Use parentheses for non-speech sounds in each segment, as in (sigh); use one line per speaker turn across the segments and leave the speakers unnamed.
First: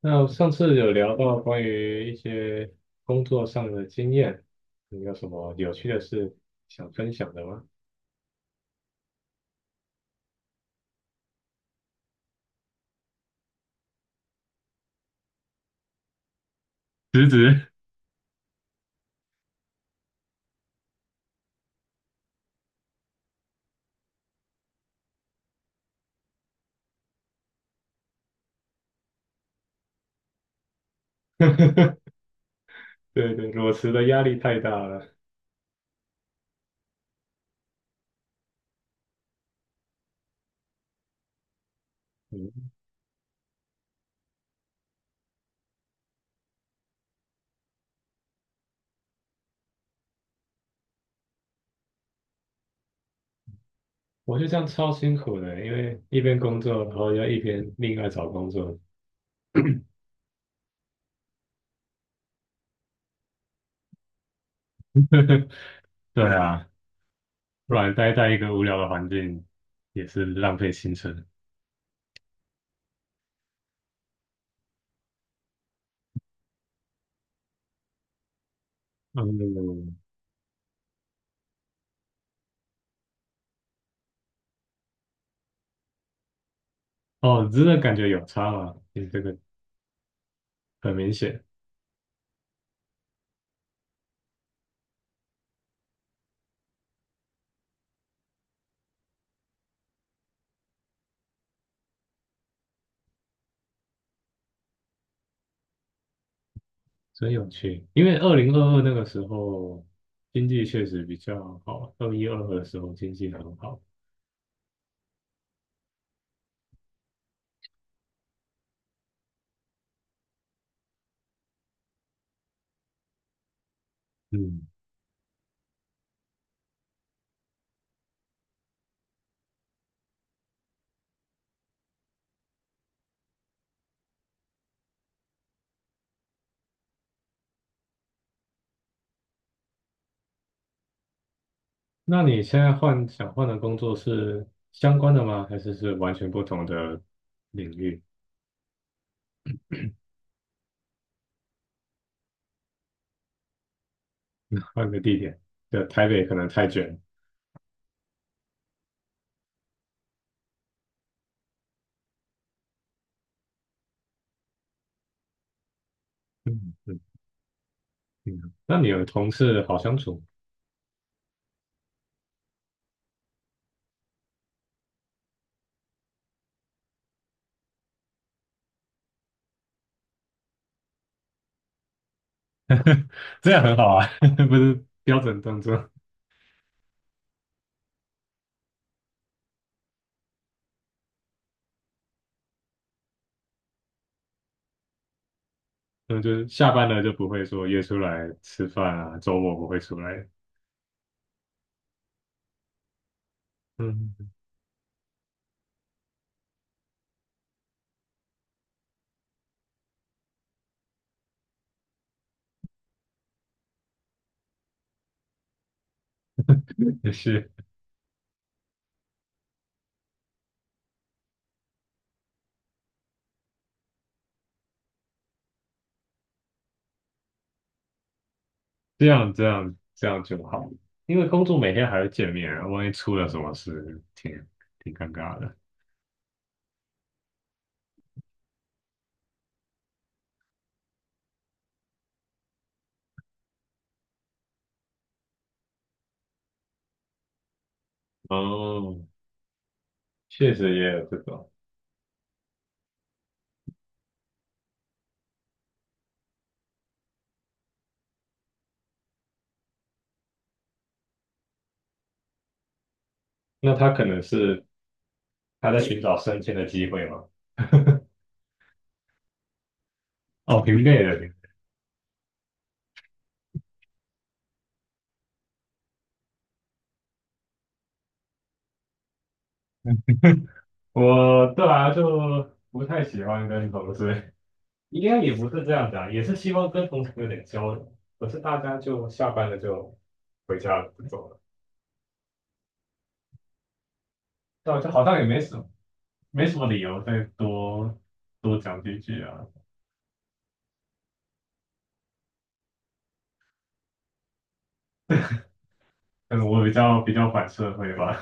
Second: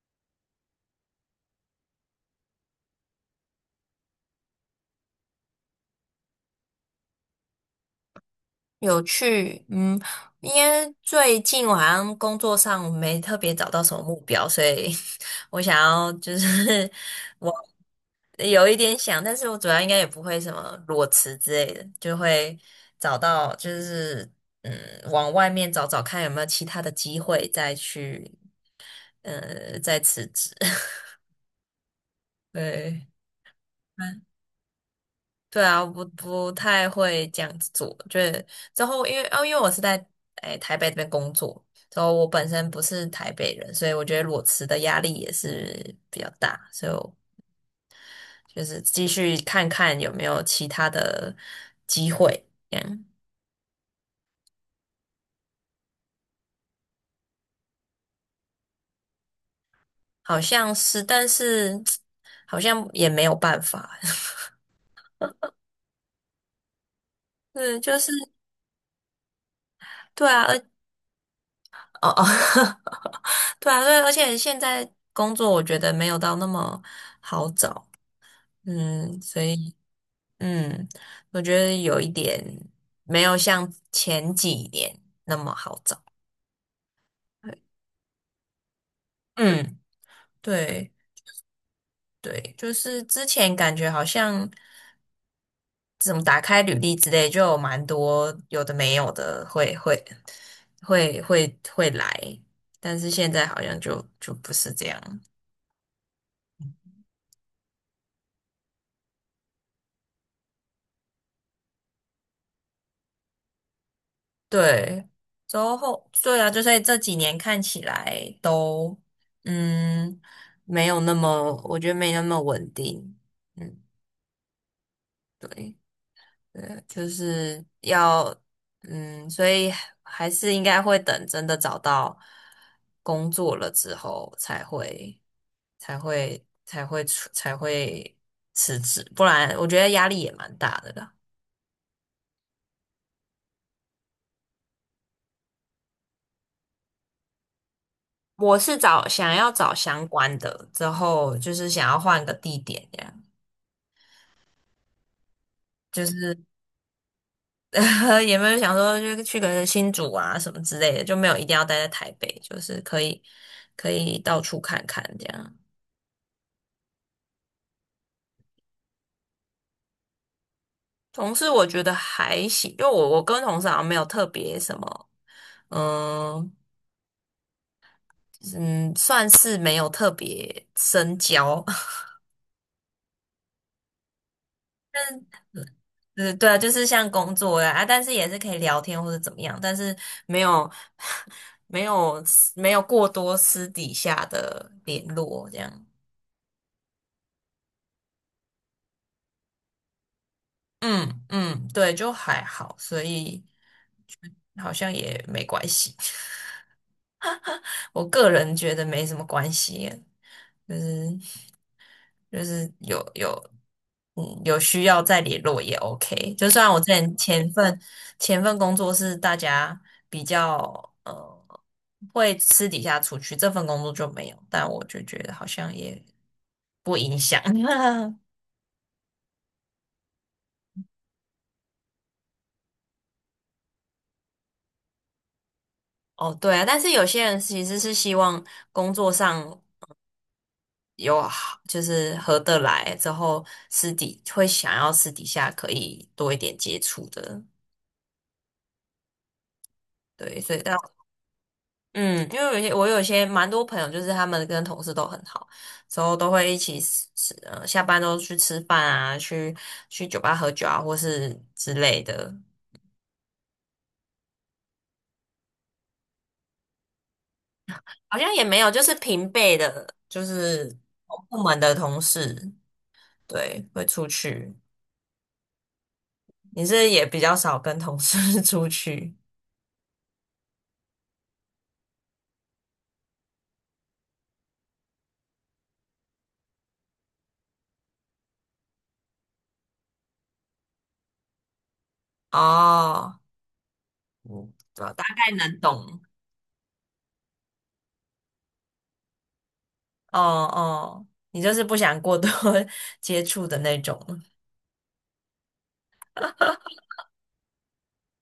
那上次有聊到关于一些工作上的经验，你有什么有趣的事想分享的吗？
有趣，因为最近我好像工作上没特别找到什么目标，所以 (laughs) 我想要就是
(laughs) 辞职，
(laughs) 有一点想，但是我主要应该也不会什么裸辞之类的，就会找到嗯，往外面找找看有没有其他的机会再去再辞职。(laughs)
(laughs)
对，
对对，裸辞的压力太大了。
对啊，不太会这样子做。就是之后，因为我是在台北这边工作，之后我本身
嗯，
不是台北人，所以我觉得裸辞的压力也是比较大，所以我就是继续看看有没有其他的机会。这样
我就这样超辛苦的，因为一边工作，然后要一边另外找工作。
好像是，但是 (tsk) 好像也没有办法。(laughs)
(laughs) 对啊，不
嗯，
然
就是
待在一个无聊的环境也是
对啊，
浪
而
费青春。
哦哦，(laughs) 对啊，对，而且现在工作我觉得没有到那么好找。嗯，所以。
嗯，
嗯，我觉得有一点没有像前几年那么好找。
哦，真的感觉有差吗？你这个
嗯，对
很明显。
对，就是之前感觉好像怎么打开履历之类，就有蛮多有的没有的会来，但是现在好像就不是这样。
真有趣，因为2022那个时候经济确实比较好，21、22的时候经济很好。
对，之后对啊，就所以这几年看起来都嗯没有那么，我觉得没那么稳定。嗯，
嗯，
对。就是要，所以还是应该会等真的找到工作了之后才会，才会，才会出，才会辞职，不然我觉得压力也蛮大的啦。
那你现在想换的工作是相关的吗？还是完全不同的领域？
我是想要找相关的，之后就是想要换个地点，这样
换个地点，对，
就
台北可
是
能太卷了。
(laughs) 也没有想说就去个新竹啊什么之类的，就没有一定要待在台北，就是可以到处看看这样。
嗯嗯嗯，那你的同事好相处？
同事我觉得还行，因为我跟同事好像没有特别什么，嗯嗯，算是没有特别深交，
(laughs) 这样很好啊，(laughs) 不是标准动作。
(laughs) 嗯，对啊，就是像工作呀啊，但是也是可以聊天或者怎么样，但是没有没有没有过多私底下的联络这样，
嗯，就是下班了就不会说约出来吃饭啊，周末不会出来。
嗯，对，就还好，所以
嗯，
好像也没关系，(laughs) 我个人觉得没什么关系，就是。就是有需要再联络也 OK。就算我之
也
前
是。
前份前份工作是大家比较呃会私底下出去，这份工作就没有，但我就觉得好像也 (laughs)
这样这样这样就好，因为工作每天还会见面，万一出了什么事，挺尴尬的。
哦对啊，但是有些人其实是希望工作上。有好就是合得来之后，会想要私底下可以多一点接触的，
哦，
对，
确
所以
实
但
也有这种。
嗯，因为我有些蛮多朋友，就是他们跟同事都很好，之后都会一起吃，下班都去吃饭啊，去酒吧喝酒啊，或是之类的。
那他可能是他在寻找升迁的机会嘛？
好像也没有，就是平辈的，就
哦，
是
平辈
同
的，
部门的同事，对，会出去。你是也比较少跟同事 (laughs) 出去
嗯我对啊，就不太喜欢跟同事，应该也不是这样讲，也是希望跟同事有点交流。可是大家就下班了就回家了，不走了，
哦，嗯，
那我
对
就
啊，
好
大
像也
概
没什
能
么
懂。
没什么理由再多多讲几句啊。
哦哦，你就是不想过多 (laughs) 接触的那种。
可能我比较反社会吧。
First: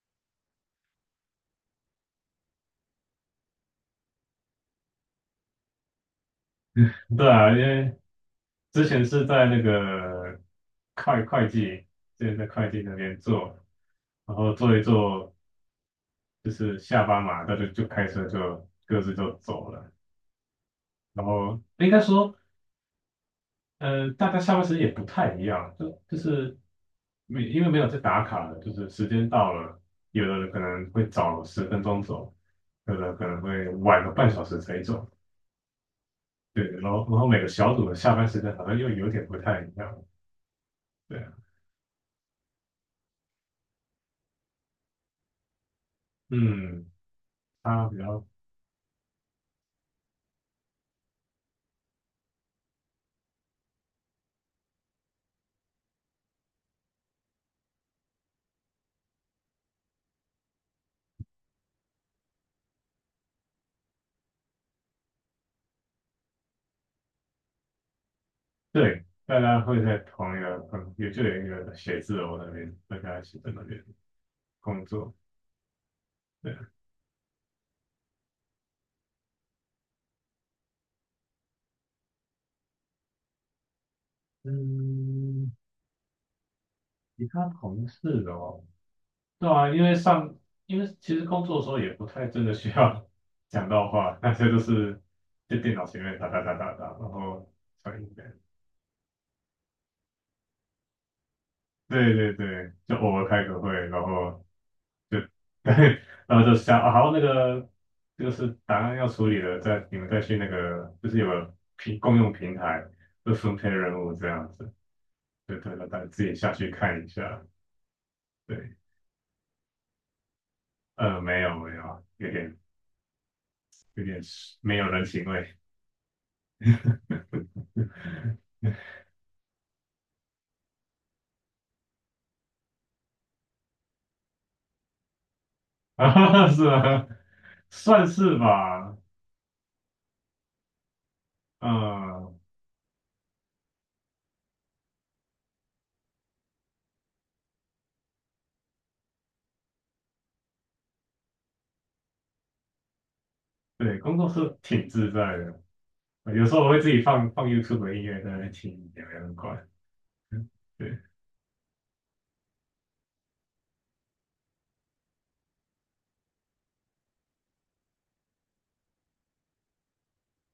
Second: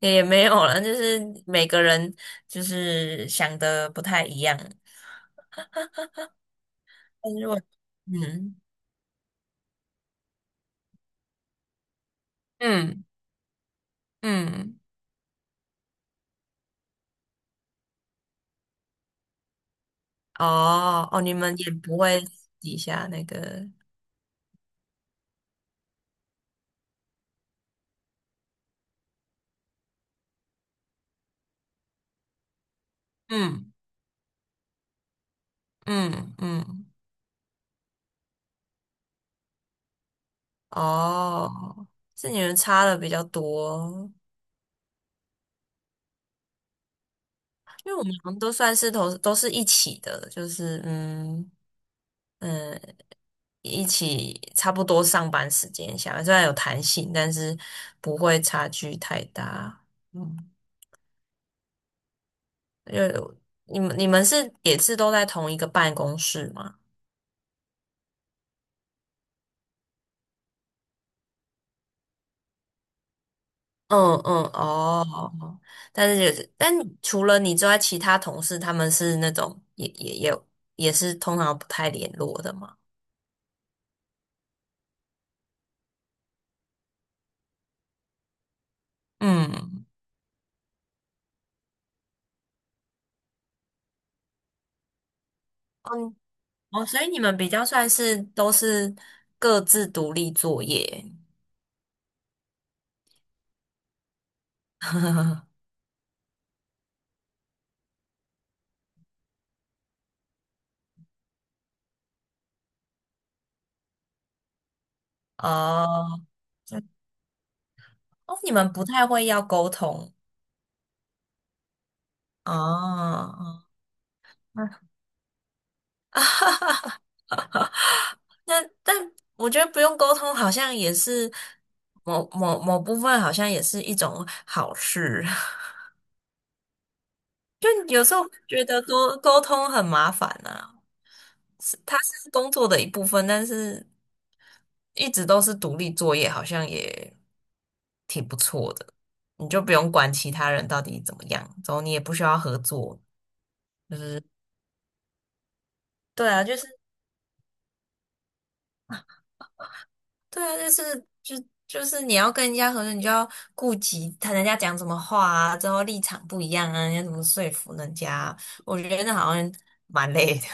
也没有了，就是每个人就是想的不太一样。
(laughs) 对
但如
啊，因
果
为
嗯
之前是在那个会计，之前在会计那
嗯
边做，然后做
嗯，
一做，就是下班嘛，大家就开车就各自就走了。
哦哦，
然
你们
后
也
应
不
该
会
说，
私底下那个，
大家下班时间也不太一样，就是没因为没有在打卡的就是时间到了，有的人可能会早10分钟走，有的可能会
嗯
晚个半小时才走。
嗯
对，
嗯，
然后每个小组的下班时间好像又有点不太一样。对啊。
哦，是你们差的比较多，
嗯，他
因为
比
我们
较
好像都算是都是一起的，嗯，一起差不多上班时间下，虽然有弹性，但是不会差距太大。嗯。呃，你们是也是都在同一个办公室吗？
对，大家会在同一个也就有一个写字楼那边，大家一起在那边
嗯嗯
工作。
哦，但是也
对
是，
啊。
但除了你之外，其他同事他们是那种也也是通常不太联络的嘛。
嗯，其他同事哦，对啊，
嗯，
因为其实工作的时候也不太真的需要 (laughs) 讲到话，那些都是在电脑前
嗯
面打打打打打，
哦，
然
所以你们比
后
较算
传音
是
乐。
都是各自独立作业。
对对对，就偶尔开个会，然后对，
(laughs)
(laughs) 然后就想，啊好，那个就是档案要处理了，你们再去那个，就是有个共用平台，就分配任务这样子，对对大家自
哦，
己下去
这
看一下，
哦，你们
对，
不太会要沟通
没有没有，有
哦，
点
哦
有点没有人情味。(laughs)
那但我觉得不用沟通，好像也是某部分，好像也是一种好事。(laughs)
啊，是啊，
就有
算
时候
是
觉得
吧。
沟通很麻烦啊，是它是
嗯，
工作的一部分，但是一直都是独立作业，好像也挺不错的。你就不用管其他人到底怎么样，然后你也不需要合作。
对，工作是挺自在的，
对啊，
有时候我会自己放放 YouTube 的音乐在那边听，也没人管，
对啊，就
(laughs) 对。
是就就是你要跟人家合作，你就要顾及人家讲什么话啊，之后立场不一样啊，你要怎么说服人家啊我觉得那好像蛮累的。(laughs)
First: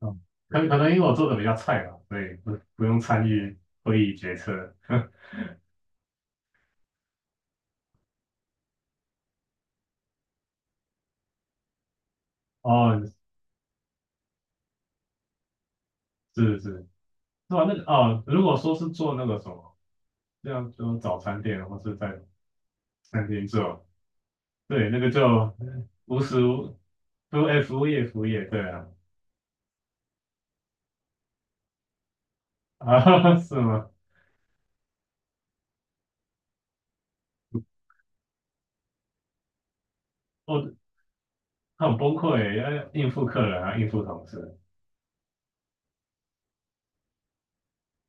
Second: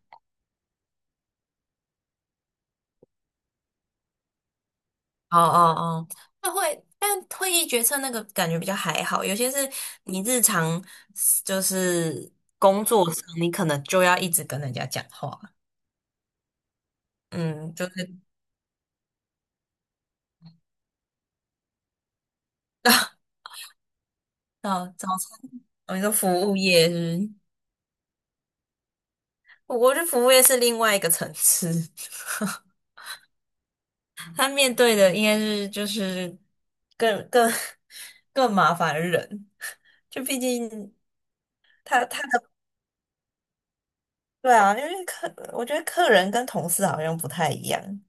嗯，可能因为我做的比较菜吧，所以不用参与会议决策。(laughs)
哦哦哦，那会，但会议决策那个感觉比较还好，有些是你日常就是工
哦，
作上，你可能就要一直跟人家讲话，
是是，是吧？
嗯，
那个
就是
哦，如果说是做那个什么，像样就早餐店或是在餐厅做，
到
对，那
到，
个就
我们说
无
服
时
务
无
业是不
都哎服务业服务业，对啊，
是我觉得服务业是另外一个层次。(laughs)
啊 (laughs) 是吗？
他面对的应该是就是更更 (laughs) 更麻烦的人，就毕
我
竟
很崩
他的
溃，要应付客人啊，应付同
对
事，
啊，因为我觉得客人跟同事好像不太一样，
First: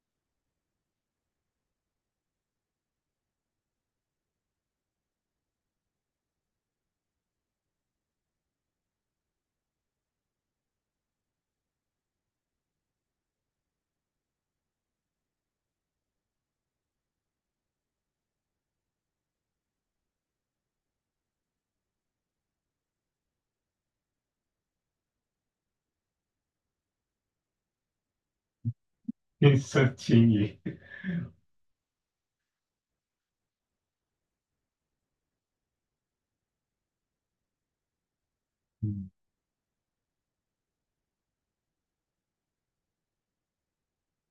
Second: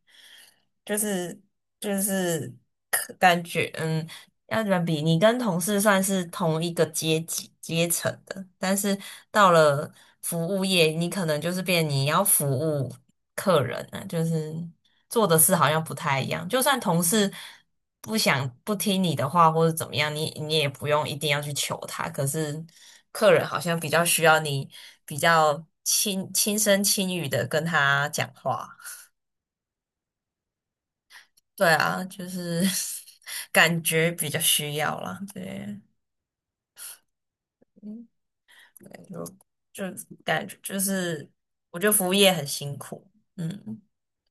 就是就是客感觉嗯。要怎么比？你跟同事算是同一个阶层的，但是到了服务业，你可能就是变你要服务客人啊，就是做的事好像不太一样。就算同事不听你的话，或者怎么样，你也不用一定要去求他。可是客人好像比较需要你比较轻声轻语的跟他讲话。
(laughs) 应身轻易。
对啊，就是 (laughs) 感觉比较需要啦，对。
嗯，
就就感觉就是，我觉得服务业很辛苦，嗯，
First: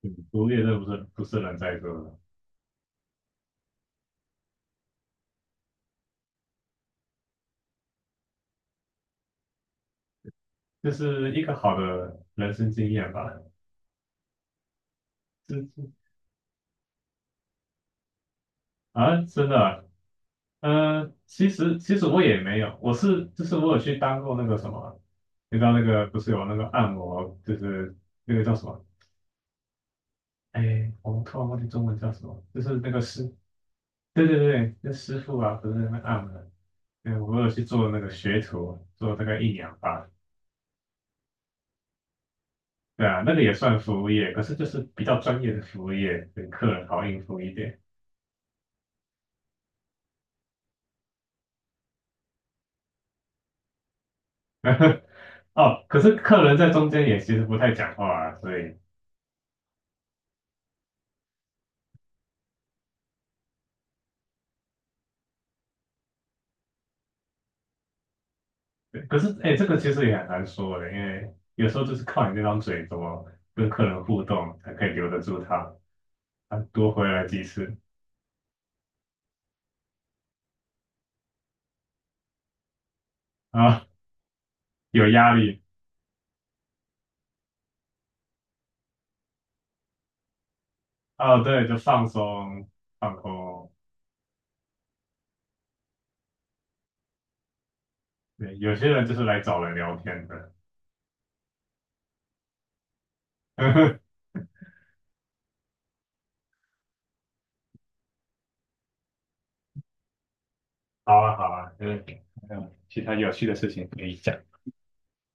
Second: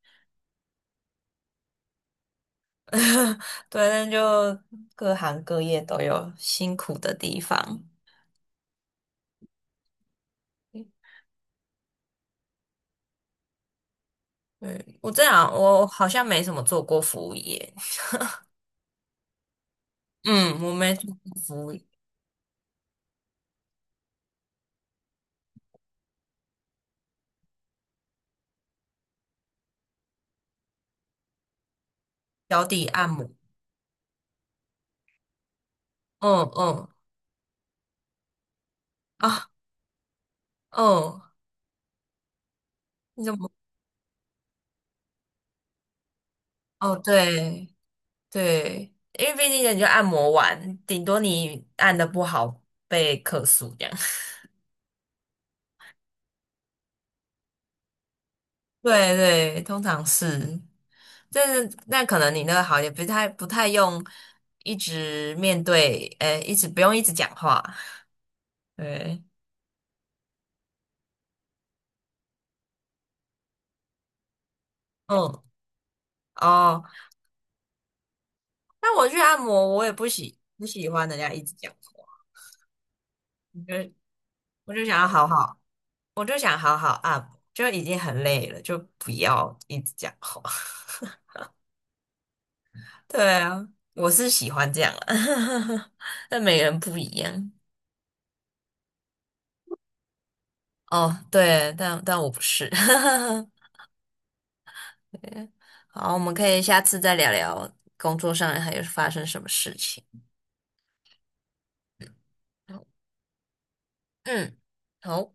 对服务业这不是不是人在做的，
(laughs) 对，那就各行各业都有辛苦的地方。
就是一个好的人生经验吧。
对我这样，我好像没什么做过服务业，
啊，真的啊。
嗯，我没做过
其
服务
实
业，
其实我也没有，我是就是我有去当过那个什么，你知道那个不是有那个按摩，就是那个叫什么？哎，我突然忘记中文叫什么，就
脚
是
底
那个
按摩，
师，对对对，那师傅啊，不是那个按
嗯
摩，
嗯
对，我有去做那个学徒，做大概
啊，
1年吧，
嗯，
对啊，
你
那
怎
个
么？
也算服务业，可是就是比较专业的服务业，对客人
哦，
好应付一点。
对，因为毕竟人家按摩完，顶多你按的不好被客诉这样。(laughs)
(laughs) 哦，可是客人在中间也其实不太讲话啊，所以
对对，通常是。就是那可能你那个好也不太用一直面对，一直不用一直讲话，
对，可
对，
是哎、这个其实也很难说的，因为有时候就是靠你那张嘴怎么跟客人互动才可以留得住
嗯，
他，他
哦，
多回来几次
那我去按摩，我也不喜欢人家一直讲话，我就
啊，
我就想要
有
好
压
好，
力
我就想好好按摩，就已经很累了，就不要一直讲话。
哦，对，就放松
(laughs)
放
对啊，
空，
我是喜欢这样啊，(laughs) 但每个人不一样。
对，有些人就是来找人聊天的，
哦，对，但我不是。(laughs)
(laughs)
好，我们可以下次再聊聊工作上还有发生什么事情。
好啊好啊，就还有
好
其他有趣的事情可以讲，
嗯，好。